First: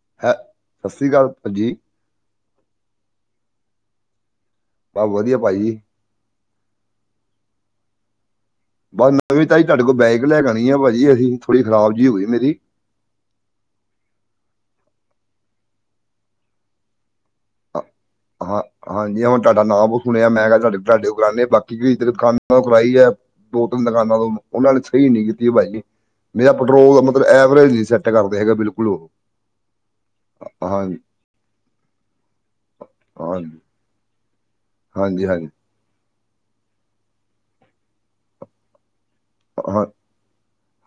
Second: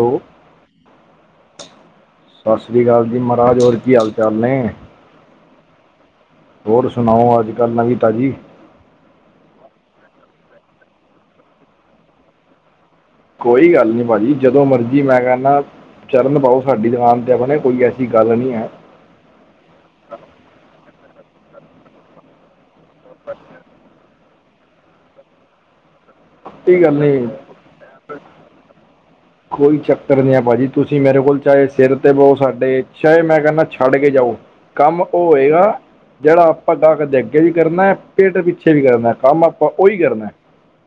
Hello ਸਸ ਸ੍ਰੀ ਕਾਲ, ਭਾਜੀ। ਸਸ ਸ੍ਰੀ ਕਾਲ ਜੀ ਮਹਾਰਾਜ, ਹੋਰ ਕੀ ਹਾਲ-ਚਾਲ ਨੇ। ਬਸ ਵਧੀਆ ਭਾਜੀ। ਹੋਰ ਸੁਣਾਓ ਅੱਜ ਕੱਲ੍ਹ ਨਵੀ-ਤਾਜੀ। ਬਸ ਮੈਂ ਵੀ ਤੁਹਾਡੇ ਕੋਲ ਬਾਈਕ ਲੈ ਕੇ ਆਉਣੀ ਆ ਭਾਜੀ ਅਸੀ ਥੋੜੀ ਖਰਾਬ ਜੀ ਹੋ ਗਈ ਮੇਰੀ। ਕੋਈ ਗੱਲ ਨੀ ਭਾਜੀ ਜਦੋਂ ਮਰਜੀ ਮੈਂ ਕਹ ਨਾ ਚਰਨ ਪਾਓ ਸਾਡੀ ਦੁਕਾਨ ਤੇ ਆਪਣੇ ਕੋਈ ਐਸੀ ਗੱਲ ਨੀ ਹਾਂ ਹੈ। ਹਾਂਜੀ ਹਣ ਤੁਹਾਡਾ ਨਾ ਸੁਣਿਆ ਮੈਂ ਕਿਹਾ ਤੁਡੇ, ਤੁਡੇ ਕੋਲ ਆਨੇ ਆ ਬਾਕੀ [unintelligible] ਕਰਵਾਈ ਹੈ ਦੋ ਤਿੰਨ ਦੁਕਾਨਾਂ ਤੋ ਉਹਨਾ ਨੇ ਸਹੀ ਨੀ ਕੀਤੀ ਭਾਈ ਜੀ। ਨੀ ਜਾ ਕੋਈ ਗੱਲ ਪੈਟਰੋਲ ਦਾ ਮਤਲਬ ਨਹੀਂ ਐਵਰੇਜ ਨੀ ਸੈੱਟ ਕਰਦੇ ਹੈਗੇ ਬਿਲਕੁਲ ਉਹ। ਕੋਈ ਚੱਕਰ ਨਹੀਂ ਹੈ ਭਾਜੀ ਹਾਂ ਹਾਂਜੀ ਤੁਸੀ ਮੇਰੇ ਕੋਲ ਚਾਹੇ ਸਿਰ ਤੇ ਬਹੋ ਸਾਡੇ ਚਾਹੇ ਮੈਂ ਹਾਂਜੀ ਕਹਿੰਦਾ ਛੱਡ ਕੇ ਜਾਓ, ਕੰਮ ਉਹ ਹਾਂਜੀ ਹੋਏਗਾ ਜਿਹੜਾ ਆਪਾ ਗਾਹਕ ਦੇ ਅੱਗੇ ਵੀ ਕਰਨਾ, ਪਿੱਠ ਪਿੱਛੇ ਵੀ ਕਰਨਾ ਕੰਮ ਆਪਾ ਹਾਂ ਉਹੀ ਕਰਨਾ।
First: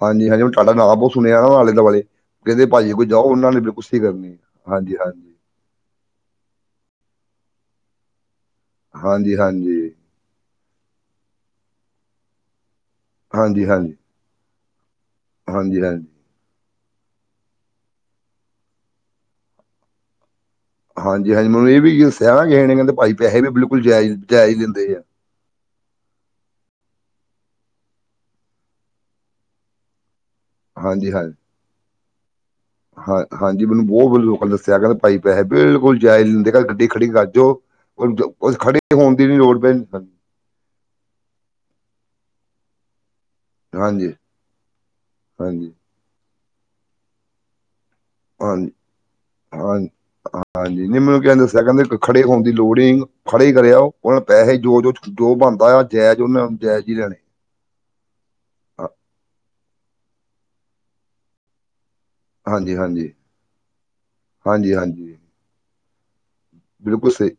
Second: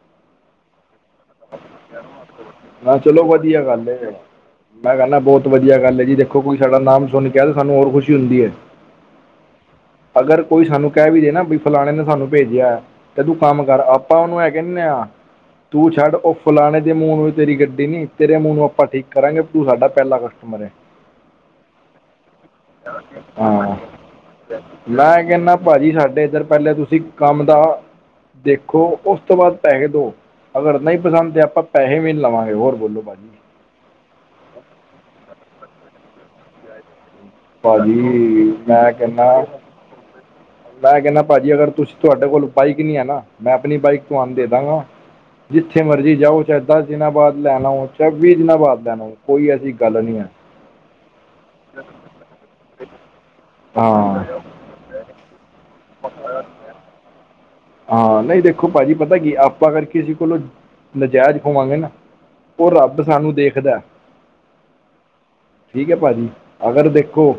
ਹਾਂਜੀ [unintelligible] ਤੁਹਾਡਾ ਨਾਂ ਬਹੁਤ ਸੁਣਿਆ ਨਾ ਆਲੇ-ਦੁਆਲੇ ਕਹਿੰਦੇ ਭਾਜੀ ਹਾਂ ਕੋਲ ਚਲੋ ਜਾਓ ਉਹਨਾ ਨੇ ਵਧੀਆ ਬਿਲਕੁਲ ਗੱਲ ਸਹੀ ਹੈ ਕਰਨੀ, ਮੈਂ ਕਹਿੰਦਾ ਹਾਂਜੀ-ਹਾਂਜੀ। ਬਹੁਤ ਵਧੀਆ ਗੱਲ ਹੈ ਜੀ ਦੇਖੋ ਕੋਈ ਸਾਡਾ ਨਾਮ ਸੁਣ ਕੇ ਆਏ ਸਾਨੂੰ ਹੋਰ ਖੁਸ਼ੀ ਹੁੰਦੀ ਹੈ। ਹਾਂਜੀ-ਹਾਂਜੀ ਅਗਰ ਕੋਈ ਸਾਨੂੰ ਕਹਿ ਵੀ ਦੇ ਨਾ ਬਈ ਫਲਾਣੇ ਨੇ ਸਾਨੂੰ ਭੇਜਿਆ ਤੇ ਤੂੰ ਕੰਮ ਹਾਂਜੀ ਕਰ ਆਪ ਆਪਾ ਉਹਨੂੰ ਇਹ ਕਹਿਨੇ ਆ ਹਾਂਜੀ ਤੂੰ ਹਾਂਜੀ ਛੱਡ ਉਹ ਫਲਾਣੇ ਦੇ ਮੂੰਹ ਨੂੰ ਤੇਰੀ ਗੱਡੀ ਨੀ ਤੇਰੇ ਮੂੰਹ ਨੂੰ ਆਪਾ ਠੀਕ ਕਰਾਂਗੇ ਤੂੰ ਸਾਡਾ ਪਹਿਲਾ ਕਸਟਮਰ ਏ। ਹਾਂਜੀ-ਹਾਂਜੀ ਮੈਨੂੰ ਇਹ ਵੀ ਦੱਸਿਆ ਕਿਸਹੇ ਨੇ ਕਹਿੰਦੇ ਭਾਈ ਪੈਸੇ ਵੀ ਹਾਂ ਬਿਲਕੁਲ ਜਾਇ ਜਾਇਜ਼ ਲਿੰਦੇ ਜੇ। ਮੈਂ ਕਹਿੰਦਾ ਭਾਜੀ ਸਾਡੇ ਇੱਧਰ ਪਹਿਲੇ ਤੁਸੀ ਕੰਮ ਦਾ ਦੇਖੋ ਉਸ ਤੋਂ ਬਾਅਦ ਪੈਹੇ ਦਿਓ। ਨਹੀ ਹਾਂਜੀ ਪਸੰਦ ਹਾਂਜੀ ਤੇ ਆਪਾ ਪੈਸੇ ਵੀ ਨੀ ਲਵਾਂਗੇ, ਹੋਰ ਬੋਲੋ ਹਾਂ ਭਾਜੀ ਹਾਂਜੀ ਮੈਨੂੰ ਬਹੁਤ ਲੋਕਾ ਨੇ ਦੱਸਿਆ ਕਹਿੰ ਭਾਈ ਪੈਹੇ ਬਿਲਕੁਲ ਜਾਇਜ਼ ਲੈਂਦੇ ਕ ਗੱਡੀ ਖੜੀ ਜੋ, ਭਾਜੀ ਖੜੇ ਮੈਂ ਹੋਣ ਦੀ ਨੀ ਕਹਿੰਦਾ ਲੋੜ ਪ [unintelligible] ਮੈਂ ਕਹਿੰਦਾ ਭਾਜੀ ਅਗਰ ਤੁਸੀ ਤੁਹਾਡੇ ਕੋਲ ਬਾਈਕ ਨੀ ਹੈ ਨਾ ਮੈਂ ਆਪਣੀ ਬਾਈਕ ਹਾਂਜੀ ਤੁਹਾਨੂੰ ਦੇਦਾਗਾ ਹਾਂਜੀ ਜਿੱਥੇ ਮਰਜ਼ੀ ਜਾਓ ਚਾਹੇ ਦਸ ਦਿਨਾ ਬਾਦ ਲੈਣ ਆਓ। ਚਹੇ ਵੀਹ ਦਿਨਾ ਹਾਂਜੀ ਬਾਦ ਲੈਣ ਆਓ, ਕੋਈ ਐਸੀ ਹਾਂ ਗੱਲ ਨੀ ਹੈ। ਹਾਂਜੀ ਨ ਮੈਨੂੰ ਕਹਿੰਦੇ ਦੱਸਿਆ ਕਹਿੰਦੇ ਖੜੇ ਹੋਣ ਦੀ ਲੋੜ ਨਹੀਂ, ਖੜੇ ਕਰਿਆ ਉਹ ਹਾਂ ਪੈਸੇ ਜੋ-ਜੋ ਜੋ ਬਣਦਾ ਆ ਜੈਜ਼ ਉਹਨੇ ਜੈਜ਼ ਹੀ ਲੈਣੇ। ਹਾਂ ਨਹੀਂ ਦੇਖੋ ਹਾਂ- ਭਾਜੀ ਪਤਾ ਕੀ ਆਪਾ ਅਗਰ ਕਿਸੇ ਕੋਲੋ ਨਜਾਇਜ਼ ਖਵਾਂਗੇ ਨਾ ਉਹ ਹਾਂਜੀ ਰੱਬ ਹਾਂਜੀ ਸਾਨੂੰ ਦੇਖਦਾ। ਹਾਂਜੀ ਹਾਂਜੀ ਠੀਕ ਹੈ ਭਾਜੀ ਅਗਰ ਬਿਲਕੁਲ ਸਹੀ ਦੇਖੋ,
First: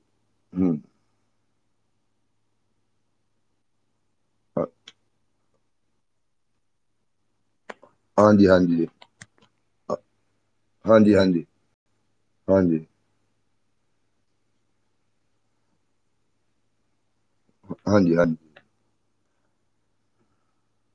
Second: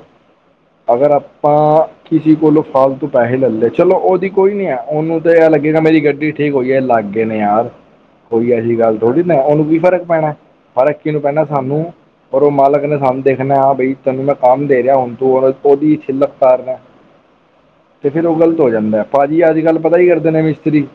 ਹਮ ਅਗਰ ਆਪ ਆਪਾ ਕਿਸੇ ਕੋਲੋਂ ਫਾਲਤੂ ਪੈਸੇ ਲੱਲੇ ਚਲੋ ਉਹਦੀ ਕੋਈ ਨੀ ਹੈ। ਤੇ ਏ ਲੱਗੇਗਾ ਮੇਰੀ ਗੱਡੀ ਠੀਕ ਹੋਈ ਹੈਲੱਗਗੇ ਨੇ ਯਾਰ ਹਾਂਜੀ ਕੋਈ ਐਸੀ ਹਾਂਜੀ ਹਾਂਜੀ ਗੱਲ ਥੋੜੀ ਉਹਨੂੰ ਕੀ ਫਰਕ ਪੈਣਾ ਫਰਕ ਕਿਨੂੰ ਪੈਣਾ ਹਾਂਜੀ ਸਾਨੂੰ ਔਰ ਉਹ ਹਾਂਜੀ ਮਾਲਕ ਨੇ ਸਾ ਦੇਖਨਾ ਹਾਂ ਬਈ ਤੈਨੂੰ ਮੈਂ ਕਾੰਮ ਦੇ ਰੇਆ, ਹੁੱਨ ਤੂ ਅਗਰ ਓਦੀ ਛਿੱਲਕ ਉਤਾਰ ਰੇਆਂ ਤੇ ਹਾਂਜੀ ਫੇਰ ਓ ਹਾਂਜੀ ਗ਼ਲਤ ਹੋ ਜਾਂਦਾ, ਭਾਜੀ, ਆੱਜ-ਕਾੱਲ ਪਤਾ ਏ ਕੀ ਕਰਦੇ ਨੇ ਮਿਸਤਰੀ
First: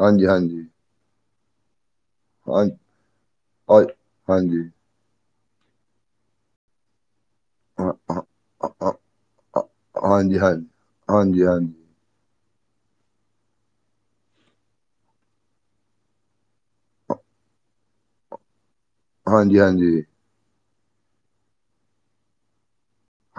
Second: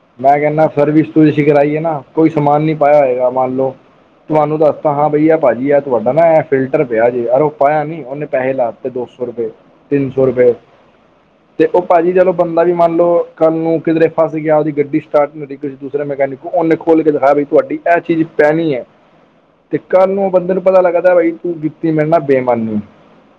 ਹਾਂਜੀ, ਮੈਂ ਹਾਂਜੀ। ਕੈਨਾਂ ਸਰਵਿਸ-ਸੁਰਵੀਸ ਕਰਾਈ ਏ ਨਾ, ਕੋਈ ਸਮਾਨ ਹਾਂ ਨੀ ਪਾਏਆ ਹੋਏਗਾ ਮਾੰਨ ਲੋ ਹਾਂ, ਤੁਆਨੂੰ ਹਾਂਜੀ। ਦਾ ਹਾਂ ਬਈ ਆ ਭਾਜੀ ਐ ਤੁਹਾਡਾ ਨਾ, ਐ ਫਿਲਟਰ ਪੇਆ ਜੇ ਅ ਐ ਹਾਂ, ਨੀ ਹਾਂ, ਓਨੇ ਪੈਹੇ ਲਾ ਹਾਂ, ਤੇ ਹਾਂ, ਦੋ ਸੋ ਰੁਪੇ, ਤਿੰਨ ਸੋ ਹਾਂਜੀ, ਰੁਪੇ ਹਾਂਜੀ। ਹਾਂਜੀ, ਤੇ ਹਾਂਜੀ। ਓ ਭਾਜੀ ਚਲੋ ਬੰਦਾ ਵੀ ਮਾੰਨ ਲੋ ਕਾੱਲ ਨੂੰ ਓ ਕਿਦਰੇ ਫਾੱਸ ਗੇਆ ਓਦੀ ਗੱਡੀ ਸਟਾਟ ਨੀ ਹੋਰੀ ਕੀਸੇ ਦੂਸਰੇ ਮੈਕੈਨੀਕ ਕੋਲ, ਓਨੇ ਖੋਲ ਕੇ ਦਿਖਾਤੀ ਤੁਹਾਡੀ ਐ ਚੀਜ ਪੈਨੀ ਏ। ਹਾਂਜੀ, ਤੇ ਹਾਂਜੀ। ਕਾੱਲ ਨੂੰ ਓ ਬੰਦੇ ਨੂੰ ਪਤਾ ਲਾਗਦਾ ਭਾਈ, ਤੂੰ ਕੀਤੀ ਮੇਰੇ ਨਾਲ ਬੇਮਾਨੀ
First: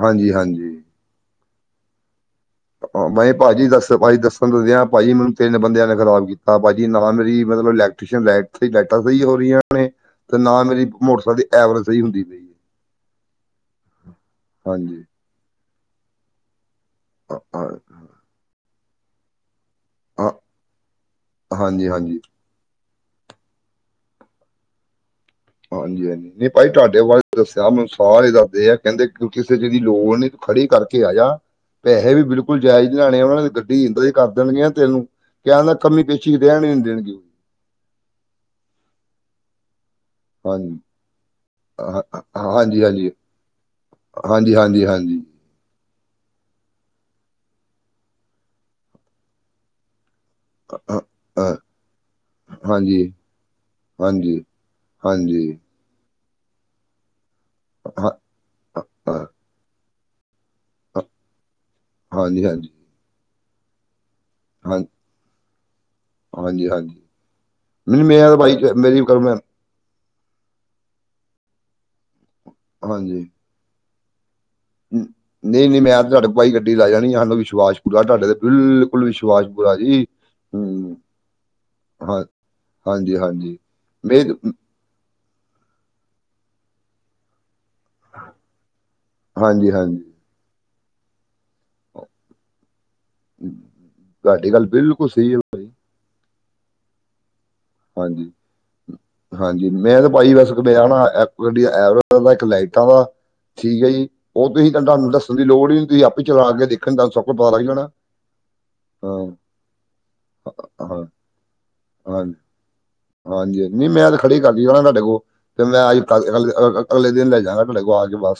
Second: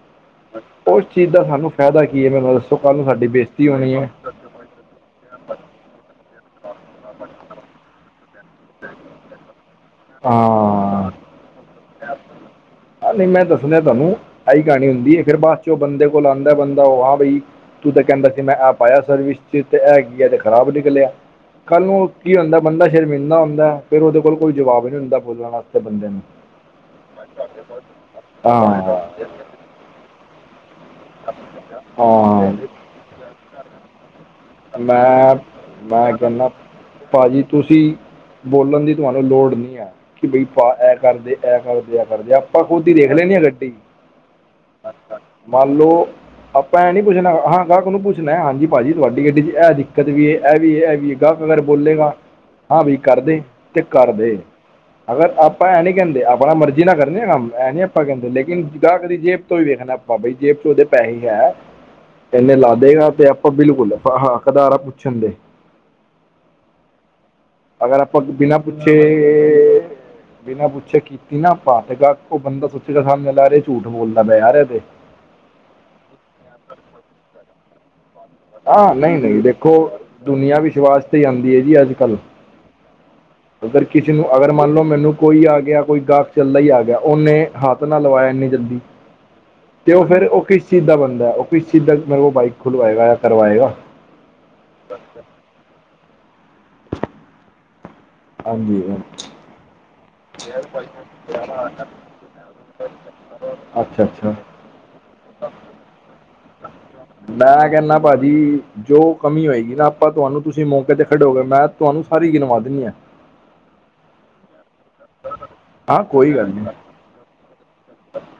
ਹਾਂਜੀ-ਹਾਂਜੀ। ਓਸ ਚੀਜ ਦਾ ਸਾਨੂੰ ਫੈਦਾ ਕੀ ਏ ਮੈਨੂੰ ਏ ਦੱਸੋ? ਕੱਲ੍ਹ ਨੂੰ ਹਾਂ, ਮੈਂ ਸਾਡੀ ਕੇਆ ਭਾਜੀ, ਬੇਇੱਜ਼ਤੀ ਹੋਣੀ ਦੱਸੋ ਹੈ ਭਾਜੀ ਦੱਸੋ। ਤੁਹਾਨੂੰ ਦੱਸੇਆ ਭਾਜੀ, ਮੈਨੂੰ ਤਿੰਨ ਬੰਦੇਆ ਨੇ ਖ਼ਰਾਬ ਕੀਤਾ, ਭਾਜੀ ਨਾ ਮੇਰੀ ਮਤਲਬ ਇਲੈਕਟਰੀਸ਼ਨ ਲੈਟ ਨਾ ਲੈਟਾ ਸਹੀ ਹੋ ਰਈਆਂ ਨੇ, ਤੇ ਨਾ ਮੇਰੀ ਹਾਂ ਮੋਟਰਸੈਕਲ ਦੀ ਐਵਰੇਜ ਸਈ ਹੂੰਦੀ ਪਈ ਏ। ਐਲੇ ਮੈਂ ਦੱਸਨਾ ਤੁਹਾਨੂੰ, ਐਈ ਕਹਾਣੀ ਹਾਂਜੀ, ਹੁੰਦੀ ਏ। ਫੇਰ ਬਾਚੋ ਓ ਬੰਦੇ ਕੋਲ ਆਂਦੈ ਬੰਦਾ ਓ ਹਾਂ ਬਈ, ਤੂੰ ਹਾਂ, ਤਾਂ ਕੈਦਾ ਸੀ ਮੈਂ ਆ ਪਾਏਆ ਸਰਵਿਸ 'ਚ ਤੇ ਤੈ ਐ ਕੀ ਐ, ਐ ਤੇ ਖਰਾਬ ਨਿਕਲੇਆ ਕਾੱਲ ਹਾਂਜੀ, ਨੂੰ ਹਾਂਜੀ। ਕੀ ਹੋਂਦਾ ਬੰਦਾ ਸ਼ਰਮਿੰਦਾ ਹੁੰਦੈ, ਫੇਰ ਓਦੇ ਕੋਲ ਕੋਈ ਜਵਾਬ ਨੀ ਹੁੰਦਾ। ਬੋਲਣ ਵਾਸਤੇ ਬੰਦੇ ਨੂੰ ਹਾਂਜੀ-ਹਾਂਜੀ, ਨੀ ਭਾਜੀ ਤੁਆਡੇ ਬਾਰੇ ਦੱਸੇਆ ਮੈਨੂੰ ਸਾਰੇ ਦਾਸਦੇ ਆ, ਹਾਂ ਕੈਦੇ ਕਿਉਂਕਿ ਤੇ ਜੇ ਏਦੀ ਲੋੜ ਨੀ ਤੂੰ ਖੜੀ ਕਾਰਕੇ ਆ ਜਾ, ਪੈਹੇ ਵੀ ਬਿਲਕੁਲ ਹਾਂ ਜੈਜ ਨੀ ਲੈਣੇ ਓਣਾ ਨੇ ਤੇ ਗੱਡੀ ਈ ਕਰ ਦੇਣਗੀਆਂ ਤੈਨੂੰ, ਮੈਂ ਕੈਣ ਡੀਆ ਕਮੀ ਪੇਸ਼ੀ ਰੈਣ ਈ ਨੀ ਦੇਣਗੇ। ਜੀ, ਤੂਸੀ ਬੋਲਨ ਦੀ ਤੁਹਾਨੂੰ ਲੋੜ ਨੀ ਐ। ਕਿ ਬਈ ਭਾਅ ਹਾਂਜੀ ਐ ਕਾਰਦੇ, ਐ ਕਾਰਦੇ, ਹਾਂ ਐ ਕਾਰਦੇ ਆਪਾਂ ਖੁਦ ਈ ਦੇਖ ਲੈਂਨੇ ਆ ਗੱਡੀ। ਹਾਂਜੀ-ਹਾਂਜੀ, ਹਾਂਜੀ। ਮੰਨ ਲੋ, ਆਪਾਂ ਐਂ ਨੀ ਪੁੱਛਨਾ ਹਾਂ। ਗਾਹਕ ਨੂੰ ਪੁੱਛਨਾ ਹਾਂਜੀ‌ ਭਾਜੀ, ਤੁਹਾਡੀ ਗੱਡੀ ਦੀ ਐ ਦਿੱਕਤ ਵੀ ਐ। ਐ ਵੀ ਏ ਐ ਹਾਂ ਵੀ ਏ ਗਾਹਕ ਹਾਂ ਅਗਰ ਬੋਲੇਗਾ, ਹਾਂਵੀ ਹਾਂਜੀ, ਕਾਰਦੇ ਤੇ ਕਾਰ ਦੇ। ਹਾਂਜੀ, ਅਗਰ ਹਾਂਜੀ ਆਪਾਂ ਐ ਨੀ ਕੈਂਦੇ- ਆਪਾ ਮਰਜ਼ੀ ਨਾ ਕਰਨੇ ਆ ਕਾੰਮ ਐ ਨੀ ਆਪਾਂ ਹਾਂ ਹਾਂ ਕੈਂਦੇ, ਲੇਕਿਨ ਗਾਹਕ ਦੀ ਹਾਂ- ਜੇਬ ਤੋਂ ਵੀ ਵੇਖਨਾ ਪ ਬਾਬਾ ਜੀ ਜੇਬ ਚ ਓਦੇ ਪੈਹੇ ਈ ਐ, ਹਾਂਜੀ, ਏਨੇ ਹਾਂਜੀ, ਲਾ ਦੇਨ ਤੇ ਆਪਾਂ ਬਿਲਕੁਲ ਹਾਂ ਹਾਕਦਾਰਾ ਹਾਂ ਪੁ- ਅਛੇ ਹੂੰਦੇ। ਹਾਂਜੀ, ਹਾਂਜੀ ਅਗਰ ਮੈਨੂੰ ਆਪਾਂ ਮੇਰਾ ਤਾਂ ਬਿਨਾਂ ਭਾਜੀ ਪੁੱਛੇ ਮੇਰੀ ਗੱਲ ਮੈਂ ਬਿਨਾਂ ਪੁੱਛੇ ਕੀਤੀ ਨਾ ਆਪਾ, ਤੇ ਅਗਾਂਹ ਓ ਬੰਦਾ ਸੋਚੇਗਾ ਹਾਂਜੀ। ਸਾਮਨੇ ਲਾਰੇ, ਝੂਠ ਬੋਲਦਾ ਪੇਆ ਯਾਰ [unintelligible] ਆ ਨਈ, ਨਈ ਵਿਸ਼ਵਾਸ ਪੂਰਾ ਦੇਖੋ, ਜੀ ਦੁਨੀਆਂ ਹਮ, ਵਿਸ਼ਵਾਸ ਤੇ ਆਂਦੀ ਏ ਜੀ ਅੱਜ-ਕੱਲ। ਹਾਂ ਹਾਂਜੀ ਹਾਂਜੀ ਅਗਰ ਕਿਸੇ ਨੂੰ ਮੇਰ ਅਗਰ ਮੰਨ ਲੋ ਮੈਨੂੰ ਕੋਈ ਆ ਗੇਆ, ਕੋਈ ਗਾਹਕ ਚੱਲਦਾ ਈ ਆ ਗੇਆ ਓਨੇ- ਹਾੱਥ ਨਾ ਲਵਾਏ ਐਨੀ ਗੰਦੀ, ਹਾਂਜੀ ਤੇ ਓ ਹਾਂਜੀ ਫੇਰ ਓ ਕਿਸ- ਸਿੱਦਾ ਬੰਦਾ, ਓ ਕਿਸ ਸਿੱਦਾ ਮੇਰੇ ਕੋ ਬਾਈਕ ਖੁਲਵਾਏਗਾ ਯਾ ਕਰਵਾਏਗਾ। ਤੁਹਾਡੀ ਗਾੱਲ ਬਿਲਕੁਲ ਸਈ ਏ ਹਾਂਜੀ। ਹਾਂਜੀ, ਹਾਂ। ਹਾਂਜੀ, ਮੈਂ ਭਾਜੀ ਵੈਸੇ ਦਦੇ ਆਣਾ ਐ ਹੋਵੇ ਕਦੇ ਐਵਰੇਜ ਦਾ, ਇੱਕ ਲਾਈਟਾਂ ਦਾ ਠੀਕ ਐ ਅੱਛਾ ਜੀ ਅੱਛਾ ਓ ਤੁਸੀਂ ਤਾਂ ਤੁਹਾਨੂੰ ਦੱਸਨ ਦੀ ਲੋੜ ਈ ਨੀ ਹੂੰਦੀ, ਤੁਸੀ ਆਪੇ ਚਲਾ ਕੇ ਦੇਖ ਮੈਂ ਕੈਨਾ ਭਾਜੀ ਜੋ ਹਾਂ ਕਮੀ ਹੋਏਗੀ ਨਾ, ਆਪਾਂ ਤੁਹਾਨੂੰ ਤੁਸੀਂ ਮੌਕੇ ਹਾਂ ਤੇ ਖੜੇ ਹੋਗੇ ਮੈਂ ਤੁਹਾਨੂੰ ਸਾਰੀ ਗਿਨਵਾ ਦੇਨੀ ਆ। ਹਾਂਜੀ-ਹਾਂਜੀ, ਨੀ ਮੈਂ ਤੇ ਖੜੀ ਕਰਕੇ ਜਾਣਾ ਤੁਹਾਡੇ ਕੋਲ਼ ਫੇਰ ਮੈਂ ਹਾਂ ਅੱਜ-ਕੱਲ ਕੋਈ ਗੱਲ ਨਹੀਂ ਅਗਲੇ ਗ, ਗ ਦਿਨ ਲੈ ਜਾਂਗਾ।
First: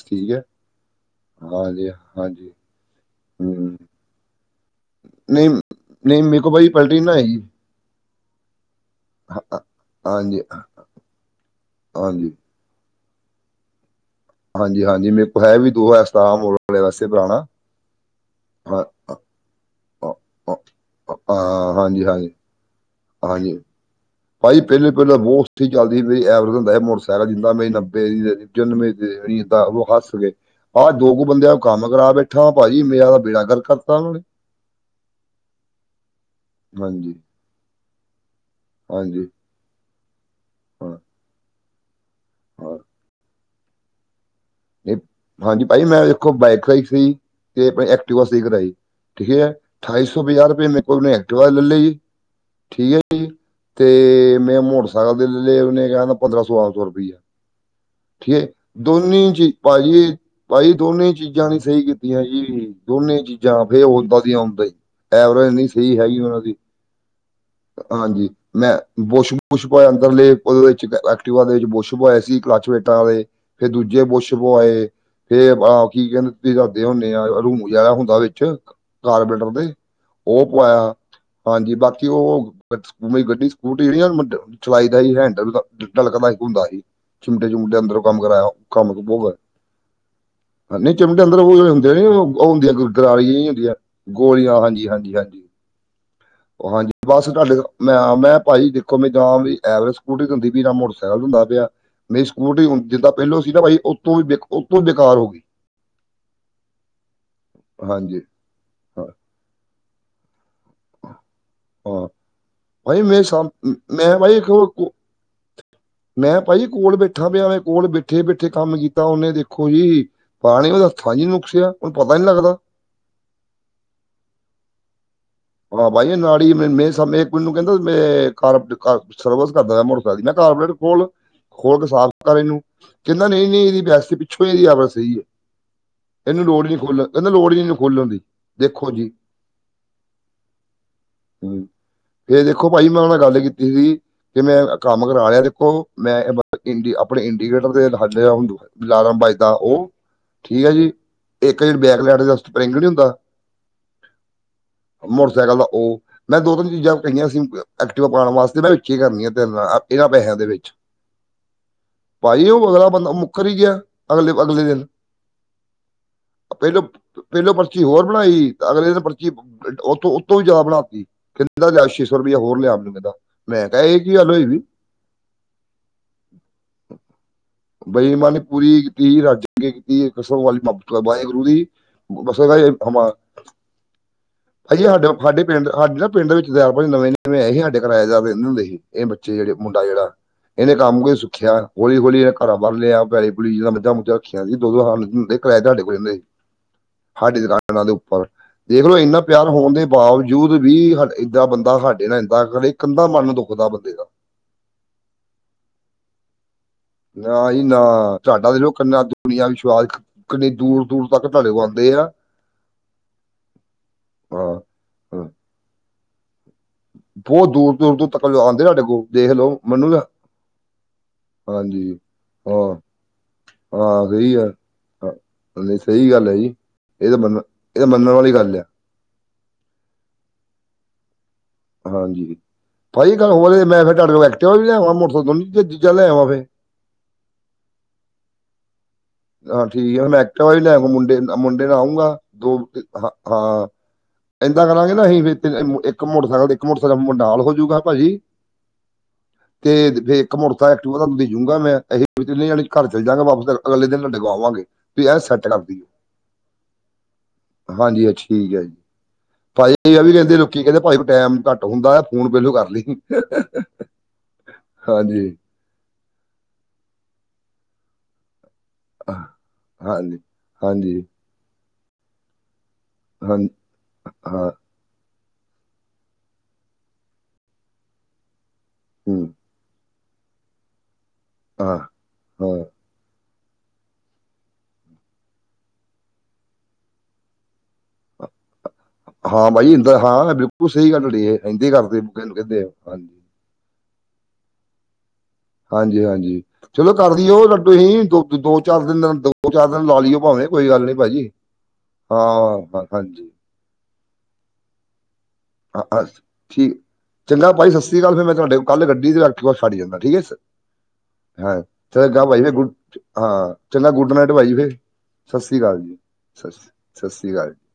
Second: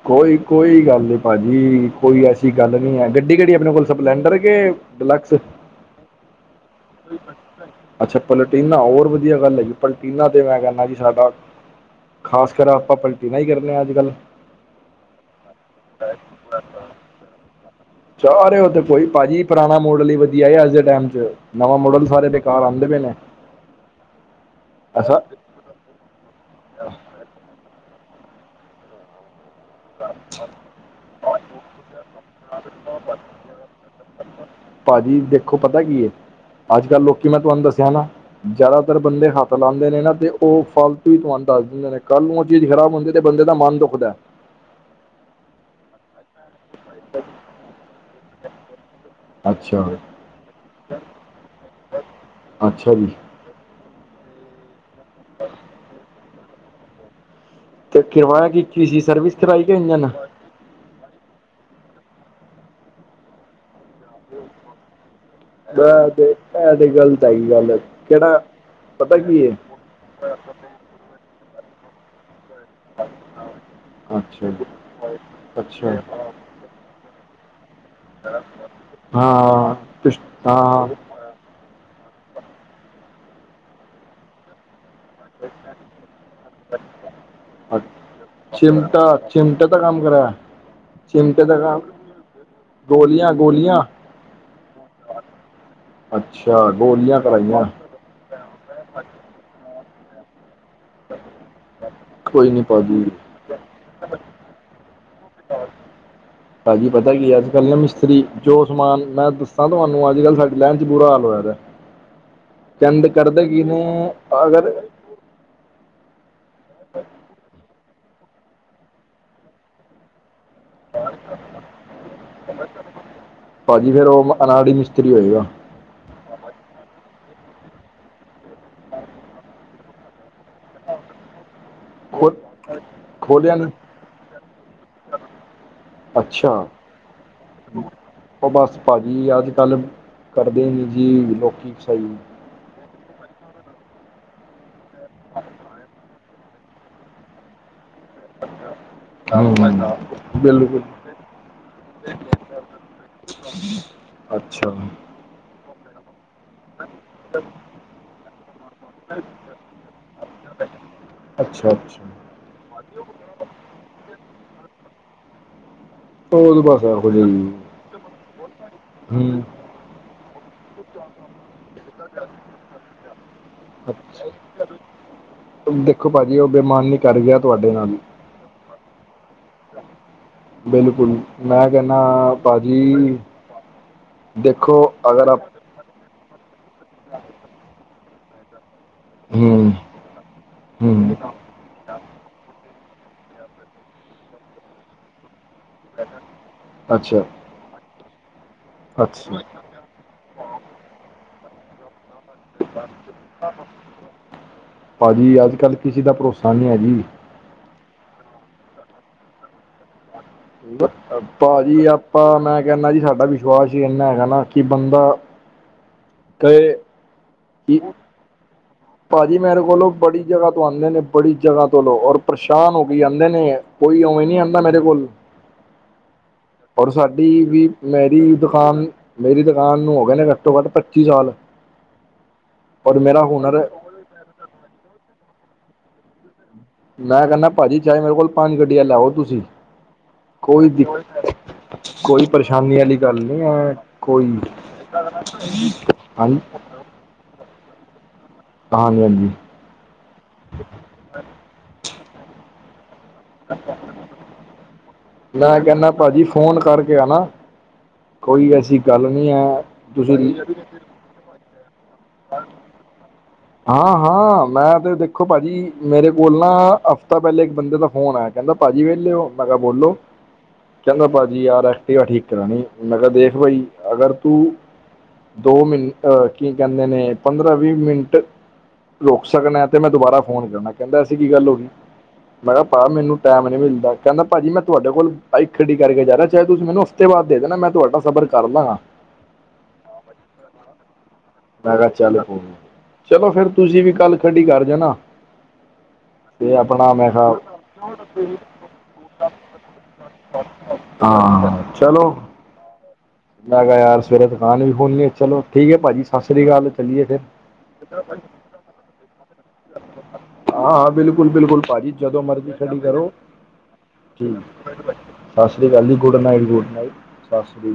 ਕੋਈ, ਕੋਈ ਗਾੱਲ ਨੀ ਹਾਂਜੀ, ਭਾਜੀ, ਕੋਈ ਹਾਂਜੀ, ਐਸੀ ਗੱਲ ਨਈ ਐ। ਗੱਡੀ ਕੇੜੀ ਅਪਨੇ ਹੂੰ, ਕੋਲ ਸਪਲੈਂਡਰ ਕੇ ਡਿਲਕਸ ਨਹੀਂ ਨਹੀਂ ਮੇਰੇ ਕੋ ਬਾਈ ਅੱਛਾ ਪਲਟੀਨਾ ਹੋਰ ਵਧੀਆ ਗੱਲ ਹਾਂ, ਹੈ ਜੀ ਪਲਟੀਨਾ ਹਾਂਜੀ, ਤੇ ਮੈਂ ਕਹਣਾ ਜੀ ਸਾਡਾ ਹਾਂਜੀ ਖਾਸ ਕਰ ਆਪਾਂ ਪਲਟੀ ਨਾ ਹੀ ਕਰੇ ਹਾਂ ਅੱਜ ਕੱਲ੍ਹ ਹਾਂਜੀ ਹਾਂਜੀ ਮੇਰੇ ਕੋਲ ਹੈ ਵੀ ਦੋ ਇਸ ਤ ਮੋ ਵਾਲੇ ਵਾਸੇ ਪੁਰਾਉਣਾ। ਚਾਰੇ ਉਹ ਤੇ ਕੋਈ ਭਾਜੀ ਪੁਰਾਣਾ ਮੋਡਲ ਹੀ ਵਧੀਆ ਅੱਜ ਦੇ ਟਾਈਮ ਚ ਹਾਂ, ਨਵਾਂ ਹਾਂਜੀ, ਮੋਡਲ ਹਾਂਜੀ, ਸਾਰੇਖ ਘ ਆੰਦੇ ਪੈ ਨੇ ਹਾਂਜੀ ਭਾਈ ਪਹਿਲਲੇ ਪਹਿਲਾਂ ਐਸਾ ਬਹੁ ਚੱਲਦੀ ਮੇਰੀ ਐਵਰੇਜ ਹੁੰਦਾ ਸੀ ਮੋਟਰਸਾਈਕਲ ਜਿੰਦਾ ਮੇ ਨੱਬੇ ਜਨਮੇ ਦੀਣੀ ਉਹ ਹੱਸ ਗਏ ਆਹ ਦੋ ਕੁ ਬੰਦਿਆਂ ਕੰਮ ਕਰਾ ਬੈਠਾ ਭਾਜੀ ਮੈਂਆਦਾ ਬੇੜਾ ਗਰ ਕਰਤਾ ਉਹਨਾਂ ਨੇ ਭਾਜੀ ਦੇਖੋ ਪਤਾ ਕੀ ਹੈ ਅੱਜ ਕੱਲ ਹਾਂਜੀ, ਲੋਕੀ ਮਤ ਤੁਹਾਨੂੰ ਦੱਸਿਆ ਨਾ ਜਿਆਦਾਤਰ ਬੰਦੇ ਹਾਂਜੀ, ਹੱਥ ਲਾਉਂਦੇ ਨੇ ਨਾ ਤੇ ਉਹ ਹਾਂ, ਫਾਲਤੂ ਵੀ ਤੁਹਾਨੂੰ ਦੱਸ ਦਿੰਦੇ ਨੇ ਕੱਲ੍ਹ ਨੂੰ ਉਹ ਚੀਜ਼ ਹਾਂ। ਖਰਾਬ ਹੁੰਦੀ ਤੇ ਬੰ ਦਾ ਮਨ ਦੁਖਦਾ ਹੈ। ਹਾਂਜੀ ਭਾ ਮੈਂ ਦੇਖੋ ਬਾਈਕ ਕਰਾਈਕ ਸੀਹੀ ਤੇ ਆਪਣੇ ਐਕਟਵਾਸ ਕਰਾਈ। ਠੀਕ ਹੈ ਅੱਛਾ ਅਠਾਈ ਸੌ ਪੰਜਾਹ ਰੁਪਏ ਮੇ ਕੋਲਨ ਐਕਟਵਾ ਲੈ ਲ ਜੀ ਠੀਕ ਹੈ ਜੀ। ਤੇ ਮੈਂ ਮੋਟਰਸਾਈਕਲ ਦੇ ਲੈ ਲਏ ਉਹਨੇ ਕਹਿੰਦਾ ਪੰਦਰਾਂ ਸੌ ਬਾਰਾਂ ਸੌ ਰੁਪਈਆ ਤੇ ਠੀਕ ਹੈ ਕਰਵਾਇਆ ਕੀ ਕੀ ਦੋ ਸੀ ਸਰਵਿਸ ਚ ਕਰਾਈ ਕਿ ਭ ਇੰਜਨ ਜੀ। ਭਾਈ ਦੋਨੇ ਚੀਜ਼ਾਂ ਨੀ ਸਹੀ ਕੀਤੀਆਂ ਜੀ ਦੋਨੇ ਚੀਜ਼ਾਂ ਫੇ ਆਦਾ ਸੀ ਆਉਂਦਾ। ਐਵਰੇਜਨੀ ਸਹੀ ਹੈਗੀ ਤੇ ਉਹਨਾਂ ਦੀ ਇਹ ਤੇ ਗਲਤ ਹੈਗੀ ਗੱਲ ਹਾਂਜੀ ਕਿਹੜਾ ਮੈਂ ਪਤਾ ਬੁਸ਼ ਕੀ ਹੈ ਬਸ਼ ਏ ਅੰਦਰਲੇ ਉਹਦੇ ਵਿੱਚ ਐਕਟਿਵਾ ਦੇ ਵਿੱਚ ਬੋਸ਼ ਹੋਏ ਸੀ ਕਲੱਚ ਵਿੱਚ - ਤੇ ਫੇਰ ਦੂਜੇ ਬੁੱਛ ਅੱਛਾ ਜੀ ਪੁਆਏ ਫੇਰ ਆਹ ਅੱਛਾ ਕੀ ਕਹਿੰਦੇ ਦੱਸਦੇ ਹੁੰਦੇ ਆ ਰੂਮ ਜਿਹੜਾ ਹੁੰਦਾ ਵਿੱਚ ਕਾਰਪੈਂਟਰ ਦੇ ਹਾਂ ਪਿਸ- ਉਹ ਹਾਂ ਪਵਾਇਆ। ਹਾਂਜੀ ਬਾਕੀ ਉਹ ਗੱਡੀ ਸਕੂਟੀ ਜਿਹੜੀ ਚਲਾਈ ਦਾ ਹੀ ਹੈਂਡਲ ਢਲਕਦਾ ਹੀ ਹੁੰਦਾ ਸੀ। ਮੁੰਡੇ ਚੰਡੇ ਅ- ਅੰਦਰੋਂ ਕੰਮ ਕਰਾਇਆ ਕੰਮ ਚਿਮਟਾ ਬਹੁਤ ਚਿਮਟੇ ਦਾ ਕੰਮ ਕਰਾਇਆ - ਚਿਮਟੇ ਅੰਦਰ ਉਹ ਦਾ ਜਿਹੜੇ ਕੰਮ ਹੁੰਦੇ ਉਹ ਹੁੰਦੀਆਂ ਗੋਲੀਆਂ ਗਰਾਲੀਆਂ ਜ ਹੁੰਦੀਆਂ ਗੋਲੀਆਂ ਗੋਲੀਆਂ ਹਾਂਜੀ ਹਾਂਜੀ ਹਾਂਜੀ ਅੱਛਾ ਉਹ ਹਾਂਜੀ ਗੋਲੀਆਂ ਬਸ ਤੁਹਾਡੇ ਕਰਾਈਆਂ ਮੈਂ ਮੈਂ ਭਾਈ ਦੇਖੋ ਮੈਂ ਜਾ ਵੀ ਐਵਰੇਜ ਸਕੂਟੀ ਹੁੰਦੀ ਪਈ ਨਾ ਮੋਟਰਸਾਈਕਲ ਚ ਹੁੰਦਾ ਪਿਆ। ਨਹੀਂਰੀ ਕੋਈ ਸਕੂਟ ਨੀ ਭਾਜੀ ਜਿੱਦਾਂ ਪਹਿਲੋਂ ਸੀ ਨਾ ਬਾਈ ਉਤੋਂ ਵੀ ਬੇ ਉਤੋਂ ਬੇਕਾਰ ਹੋ ਗਈ। ਹਾਜੀ ਪਤਾ ਕੀ ਅੱਜ ਕੱਲ੍ਹ ਨਾ ਹਾਂਜੀ ਮਿਸਤਰੀ ਜੋ ਸਮਾਨ ਹਾਂ। ਮੈਂ ਦੱਸਾਂ ਤੁਹਾਨੂੰ ਅੱਜ ਕੱਲ੍ਹ ਸਾਡੇ ਲੈ ਬੁਰਾ ਹਾਲ ਹੋਇਆਦਾ ਹਾਂ ਭਾਈ ਚੰਡ ਮੈਂ ਸ ਕਰਦੇ ਕਿਨ ਮੈਂ ਭਾਈ ਅਗਰ ਦੇਖੋ ਮੈਂ ਭ ਜੀ ਕੋਲ ਬੈਠਾ ਪਿਆੇ ਕੋਲ ਬੈਠੇ ਬੈਠੇ ਕੰਮ ਕੀਤਾ ਉਹਨੇ ਦੇਖੋ ਜੀ। ਪਾਣੀ ਉਹਦੇ ਹੱਥਾਂ ਹੀ ਨੁਕਸਿਆ ਹੁਣ ਪਤਾ ਨੀ ਲੱਗਦਾ। ਭਾਜੀ ਫੇਰ ਉਹ ਅਨਾੜੀ ਮਿਸਤਰੀ ਹੋਏਗਾ। ਹਾਂ ਬਾਈ ਨਾਲ ਹੀ ਮ ਮੈਨੂੰ ਕਹਿੰਦਾ ਮੈਂ ਘਰ ਸਰਵਿਸ ਕਰਦਾ ਹੋ ਮੋਟਰਸਾਈਕ ਦੀ ਮੈਂ ਕਾਰਪੋਰੇਟ ਕੋਲ ਖੋਰਕ ਸਾਫ਼ ਖੋ ਕਰ ਇਹਨੂੰ ਕਹਿੰਦਾ ਨਹੀਂ ਖੋਲਿਆ ਨਹੀਂ ਨੀ ਇਹਦੀ ਵੈਸੇ ਪਿੱਛੋਂ ਇਹਦੀ ਆਵਾਜ਼ ਸਹੀ ਹੈ। ਇਹਨੂੰ ਅੱਛਾ ਲੋੜ ਨੀ ਖੋਲਣ ਇਹਨੂੰ ਲੋੜ ਨੀ ਖੋਲਣ ਦੀ ਉਹ ਬਸ ਦੇਖੋ ਜੀ। ਭਾਜੀ ਅੱਜ ਕੱਲ੍ਹ ਕਰਦੇ ਨੀ ਜੀ ਲੋਕੀ ਸਹੀ ਫੇਰ ਦੇਖੋ ਭਾਜੀ ਮੈਂ ਉਹ ਨਾਲ ਗੱਲ ਕੀਤੀ ਸੀ ਕਿ ਮੈਂ ਕੰਮ ਕਰਾ ਲਿਆ ਤੇ ਮੈਂ ਇੰ ਆਪਣੇ ਇੰਡੀਕੇਟਰ ਤੇ ਲ ਲ ਲ ਏਦਾਂ ਉਹ ਠੀਕ ਹੈ ਬਿਲਕੁਲ ਜੀ ਇੱਕ ਜਿਹੜੀ ਬੈਕ ਲੈਟ ਦਾ ਸਪਰਿੰਗ ਨੀ ਹੁੰਦਾ ਅੱਛਾ ਮੋਟਰਸਾਈਕਲ ਦਾ ਉਹ। ਮੈਂ ਦੋ ਤਿੰਨ ਚੀਜ਼ਾਂ ਕਹੀਆਂ ਸੀ ਐਕਟਿਵਾ ਪਾਉਣ ਵਾਸਤੇ ਮੈਂ ਵਿੱਚੇ ਹੀ ਕਰਨੀੀਆਂ ਇਹਨਾਂ ਪੈਸਿਆਂ ਦੇ ਵਿੱਚ ਅੱਛਾ ਅੱਛਾ ਭਾਈ ਉਹ ਅਗਲਾ ਬੰਦਾ ਮੁੱਕਰ ਹੀ ਗਿਆ ਅਗਲੇ ਅਗਲੇ ਦਿਨ ਉਹ ਪਹਿਲੋਂ ਬਸ ਜਿਹੇ ਹੀ ਪਹਿਲੋਂ ਪਰਚੀ ਹੋਰ ਬਣਾਈ ਅਗਲੇ ਦਿਨ ਪਰਚੀ ਹੂੰ ਉੱਥੋਂ ਉੱਤੋਂ ਵੀ ਜ਼ਿਆਦਾ ਬਣਾ ਤ ਕਿਹਿੰਦਾ ਜਾ ਛੇ ਸੌ ਰੁਪਇਆ ਹੋਰ ਲਿਆ ਨੂੰ ਕਹਿੰਦਾ ਮੈਂ ਕਿਹਾ ਇਹ ਚੀ ਅੱਛਾ ਗੱਲ ਹੋਈ ਵੀ। ਦੇਖੋ ਭਾਜੀ ਉਹ ਬੇਈਮਾਨੀ ਕਰ ਗਿਆ ਤੁਹਾਡੇ ਨਾਲ ਮਾਂ ਨੇ ਪੂਰੀ ਕੀ ਰਾਜ ਕੀਤੀ ਕਸਮ ਵਾਲੀ ਬਿਲਕੁਲ ਵਾਹਿਗੁਰੂ ਦੀ ਮੈਂ ਕਹਿੰਦਾ ਭਾਜੀ [unintelligible] ਦੇਖੋ ਅਜੀ ਸਾਡਾ ਅਗਰ ਸਾਡੇ ਆਪ ਪਿੰਡ ਸਾਡੇ ਨਾ ਪਿੰਡ ਵਿੱਚ ਦਰਾਰਾ ਨਵੇਂ-ਨਵੇਂ ਆਏ ਸੀ, ਸਾਡੇ ਕਿਰਾਏਦਾਰ ਰਹਿੰਦੇ ਹੁੰਦੇ ਸੀ ਇਹ ਬੱਚੇ ਜਿਹੜੇ ਹੂੰ ਮੁੰਡਾ ਜਿਹੜਾ ਇਹਨੇ ਕੰਮ ਕੋਈ ਹੂੰ ਸੱਖਿਆ ਹੌਲੀ-ਹੌਲੀ ਇਹਨਾਂ ਘੜਾ ਬੰਨ ਲਿਆ, ਬੈਲੀ ਬੂਲੀ ਜਦ ਮਿੱਧਾਂ ਮੱਝ ਰੱਖੀਆਂ ਸੀ। ਦੋ ਦੋ ਸੁੰ ਕਿਰਾਏ ਤੁਹਾਡੇ ਕ ਅੱਛਾ ਸਾਡੀ ਦੁਕਾਨਾਂ ਦੇ ਉੱਪਰ, ਦੇਖਲੋ ਇੰਨਾ ਅੱਛਾ ਪਿਆਰ ਹੋਣ ਦੇ ਬਾਵਜੂਦ ਵੀ ਏਦਾਂ ਬੰਦਾ ਸਾਡੇ ਨਾਲ ਇੱਦਾਂ ਕਰੇ ਕੰਧਦਾ ਮਨ ਦੁਖਦਾ ਬੰਦੇ ਦਾ। ਭਾਜੀ, ਅੱਜ-ਕੱਲ੍ਹ ਕਿਸੇ ਦਾ ਭਰੋਸਾ ਨੀ ਏ ਜੀ। ਨਾ ਜੀ ਨਾ, ਤੁਹਾਡਾ ਦੇਖ ਕਿੰਨਾ ਦੁਨੀਆ ਵਿਸ਼ਵਾਸ ਕਿੰਨੀ ਦੂਰ ਦੂਰ ਤੱਕ ਤੁਹਾਡੇ ਕੋਲ ਭਾਜੀ ਆਉਂਦੇ ਆ ਆਪਾਂ ਮੈਂ ਕਹਿੰਣਾ ਜੀ ਸਾਡਾ ਵਿਸ਼ਵਾਸ ਹੀ ਇੰਨਾ ਹੈਗਾ ਨਾ ਹਾਂ ਕਿ ਬੰਦਾ ਹਾਂ ਕਏ ਬਹੁਤ ਦੂਰ-ਦੂਰ-ਦੂਰ ਤੱਕ ਲੋਕ ਆਂਦੇ ਤੁਹਾਡੇ ਕੋਲ ਦੇਖ ਭਾਜੀ ਲਓ ਮੇਰੇ ਕੋਲ ਮੈਨੂੰ ਨਾ ਬੜੀ ਜਗ੍ਹਾ ਤੋਂ ਆਂਦੇ ਨੇ, ਬੜੀ ਜਗ੍ਹਾ ਤੋਂ ਹਾਂਜੀ ਲੋਗ ਔਰ ਹਾਂ ਪਰੇਸ਼ਾਨ ਹੋ ਕੇ ਹੀ ਏ ਆਂਦੇ ਨੇ। ਕੋਈ ਹਾਂ ਉਵੇਂ ਸਹੀ ਨਹੀਂ ਆ ਆਂਦਾ ਮੇਰੇ ਕੋਲ ਹਾਂ, ਨਹੀਂ ਸਹੀ ਗੱਲ ਹੈ ਜੀ ਔਰ ਇਹ ਤਾਂ ਮੰਨ ਸਾਡੀ ਵੀ ਇਹ ਤਾਂ ਮੰਨਣ ਮੇਰੀ ਵਾਲੀ ਗੱਲ ਆ ਦੁਕਾਨ ਮੇਰੀ ਦੁਕਾਨ ਨੂੰ ਹੋ ਗਏ ਨੇ ਘੱਟੋ-ਘੱਟ ਪੱਚੀ ਸਾਲ ਹਾਂਜੀ, ਔਰ ਭਾਈ ਜੀ ਇੱਕ ਮੇਰਾ ਗੱਲ ਹੁਨਰ ਹੋਰ ਮੈਂ ਫਿਰ ਤੁਹਾਡੇ ਕੋਲ ਐਕਟਿਵਾ ਵੀ ਲਿਆਵਾਂ, ਮੋਟਰਸਾਈਕ ਦੋਨੋਂ ਚੀਜ਼ਾਂ ਲੈਵਾਂ ਫਿਰ ਮੈਂ ਕਹਿੰਦਾ ਭਾਜੀ ਚਾਹੇ ਮੇਰੇ ਕੋਲ ਪੰਜ ਗੱਡੀਆਂ ਲੈਓ। ਤੁਸੀਂ ਹਾਂ ਠੀਕ ਆ ਮੈਂ ਐਕਟਵਾ ਵੀ ਕੋਈ ਦਿ ਲੈਂਗਾ, ਮੁੰਡੇ ਮੁੰਡੇ ਨਾਲ ਆਊਂਗਾ ਕੋਈ ਦੋ ਪਰੇਸ਼ਾਨੀ ਵਾਲੀ ਹ ਗੱਲ ਨਹੀਂ ਹਾਂ। ਹੈ ਕੋਈ ਏਦਾਂ ਕਰਾਂਗੇ ਨਾ ਅਸੀਂ ਫਿਰ ਇੱਕ ਹਾਂਜੀ ਮੋਟਰਸਾਈਕਲ, ਇੱਕ ਮੋਟਰਸਾਈਕਲ ਮੁੰਡਾ ਨਾਲ ਹੋਜੂਗਾ ਭਾਜੀ ਹਾਂਜੀ-ਹਾਂਜੀ। ਤੇ ਫੇਰ ਇੱਕ ਮੋਟਰਸਾਈਕਲ ਐਕਟੀਵਾ ਦੇਜਊਗਾ ਮੈਂ ਏਹੀ ਤਿੰਨੇ ਜਾਣੀ ਘਰ ਚੱਲ ਜਾਗਾ ਵਾਪਸ ਅਗਲੇ ਦਿਨ। ਤੁਹਾਡੇ ਕੋਲ ਆਵਾਂਗੇ ਵੀ ਇਹ ਸੈੱਟ ਮੈਂ ਕਰਦੀਓ। ਕਹਿੰਦਾ ਭਾਜੀ ਫੋਨ ਕਰਕੇ ਆਣਾ ਹਾਂਜੀ ਕੋਈ ਠੀਕ ਐ ਜੀ ਐਸੀ ਗੱਲ ਨਹੀਂ ਹੈ ਭਾਈ ਇਹ ਵੀ ਤੁਸੀਂ ਕਹਿੰਦੇ ਲੋਕੀ ਕਹਿੰਦੇ ਭਾਈ। ਟੈਮ ਘੱਟ ਹੁੰਦਾ ਆ, ਫੋਨ ਪੇਲੋ ਕਰ ਲਈ। ਹਾਂ-ਹਾਂ ਮੈਂ ਤੇ ਦੇਖੋ ਹਾਂਜੀ ਭਾਜੀ, ਮੇਰੇ ਕੋਲ ਨਾ ਹਫ਼ਤਾ ਪਹਿਲੇ ਇੱਕ ਬੰਦੇ ਦਾ ਫੋਨ ਆਇਆ ਕਹਿੰਦਾ ਭਾਜੀ ਵੇਲੇ ਓ, ਮੈਂ ਕਿਹਾ ਬੋਲੋ ਹਾਂਜੀ ਹਾਂਜੀ ਕਹਿੰਦਾ ਭਾਜੀ ਯਾਰ ਐਕਟੀਵਾ ਠੀਕ ਕਰਾਣੀ ਮੈਂ ਕਿਹਾ ਦੇਖ ਹਾਂ ਬਾਈ ਅਗਰ ਹਾਂ ਤੂੰ ਦੋ ਮਿੰ ਅਹ ਕੀ ਕਹਿੰਦੇ ਨੇ ਪੰਦਰਾਂ ਵੀਹ ਮਿੰਟ ਰੁਕ ਹੂੰ, ਸਕਦੇ ਤੇ ਮੈਂ ਦੁਬਾਰਾ ਫੋਨ ਕਰਨਾ ਕਹਿੰਦਾ, ਐਸੀ ਕੀ ਗੱਲ ਹੋ ਗਈ ਹਾਂ ਮੈਂ ਕਿਹਾ ਹਾਂ ਭ ਮੈਨੂੰ ਟਾਈਮ ਨੀ ਮਿਲਦਾ। ਕਹਿੰਦਾ ਭਾਜੀ ਮੈਂ ਤੁਹਾਡ ਕੋਲ ਬਾਈਕ ਖੱਡੀ ਕਰਕੇ ਜਾ ਰਿਹਾ, ਚਾਹੇ ਤੁਸੀਂ ਮੈਨੂੰ ਹਫਤੇ ਬਾਅਦ ਦੇ ਨਾ ਮੈਂ ਤੁਹਾਡਾ ਸਫ਼ਰ ਕਰਦਾ ਆ। ਹਾਂ ਬਾਈ ਇੰਦਾ, ਹਾਂ ਬਿਲਕੁਲ ਸਹੀ ਗੱਲ ਐ। ਮੈਂ ਕਿਹਾ ਚੱਲ, ਚਲੋ ਫੇਰ ਤੁਸੀਂ ਵੀ ਕੱਲ ਖੱਡੀ ਕਰ ਜਾਣਾ। ਹਾਂਜੀ-ਹਾਂਜੀ। ਤੇ ਆਪਣਾ ਚਲੋ ਮੈਂ ਕਿਹਾ ਕਰਦੀਓ ਲੱਡੋ ਤੁਸੀਂ ਦੋ -ਦੋ, ਚਾਰ ਦਿਨ ਦੋ ਚਾਰ ਦਿਨ ਲਾ ਲਿਓ ਭਾਵੇਂ ਕੋਈ ਗੱਲ ਨੀ ਭਾਜੀ। ਹਾਂ ਚਲੋ ਹਾਂ ਹਾਂਜੀ। ਮੈਂ ਕਿਹਾ ਯਾਰ ਸਵੇਰੇ ਦੁਕਾਨ ਵੀ ਖੋਲਣੀ ਐ ਚਲੋ। ਠੀਕ ਹੈ ਭਾਜੀ ਹ ਸਤਿ ਸ੍ਰੀ ਅਕਾਲ ਠੀਕ ਚੱਲੀਏ ਫਿਰ ਚੰਗਾ ਭਾਈ ਸਤਿ ਸ੍ਰੀ ਅਕਾਲ ਫਿਰ ਮੈਂ ਤੁਹਾਡੇ ਕੱਲ ਗੱਡੀ ਤੇ ਐਕਟੀਵਾ ਛੱਡ ਜਾਂਦਾ ਠੀਕ ਐ। ਹਾਂ ਹਾਂ ਬਿਲਕੁਲ ਹ ਬਿਲਕੁਲ ਭਾਜੀ ਚ ਜਦੋਂ ਬਾਈ ਮਰਜ਼ੀ ਗੁੱਡ ਖੜੀ ਕਰੋ ਹਾਂ ਚੰਗਾ ਗੁੱਡ ਨਾਈਟ ਠੀਕ ਬਾਈ ਫਿਰ। ਸਤਿ ਸ਼੍ਰੀ ਸ੍ਰੀ ਅਕਾਲ ਜੀ, ਗੁੱਡ ਨਾਈਟ ਸਤਿ ਗੁੱਡ ਨਾਈਟ ਸਤਿ ਸ਼੍ਰੀ ਸਤਿ ਅਕਾਲ ਜੀ। ਸ੍ਰੀ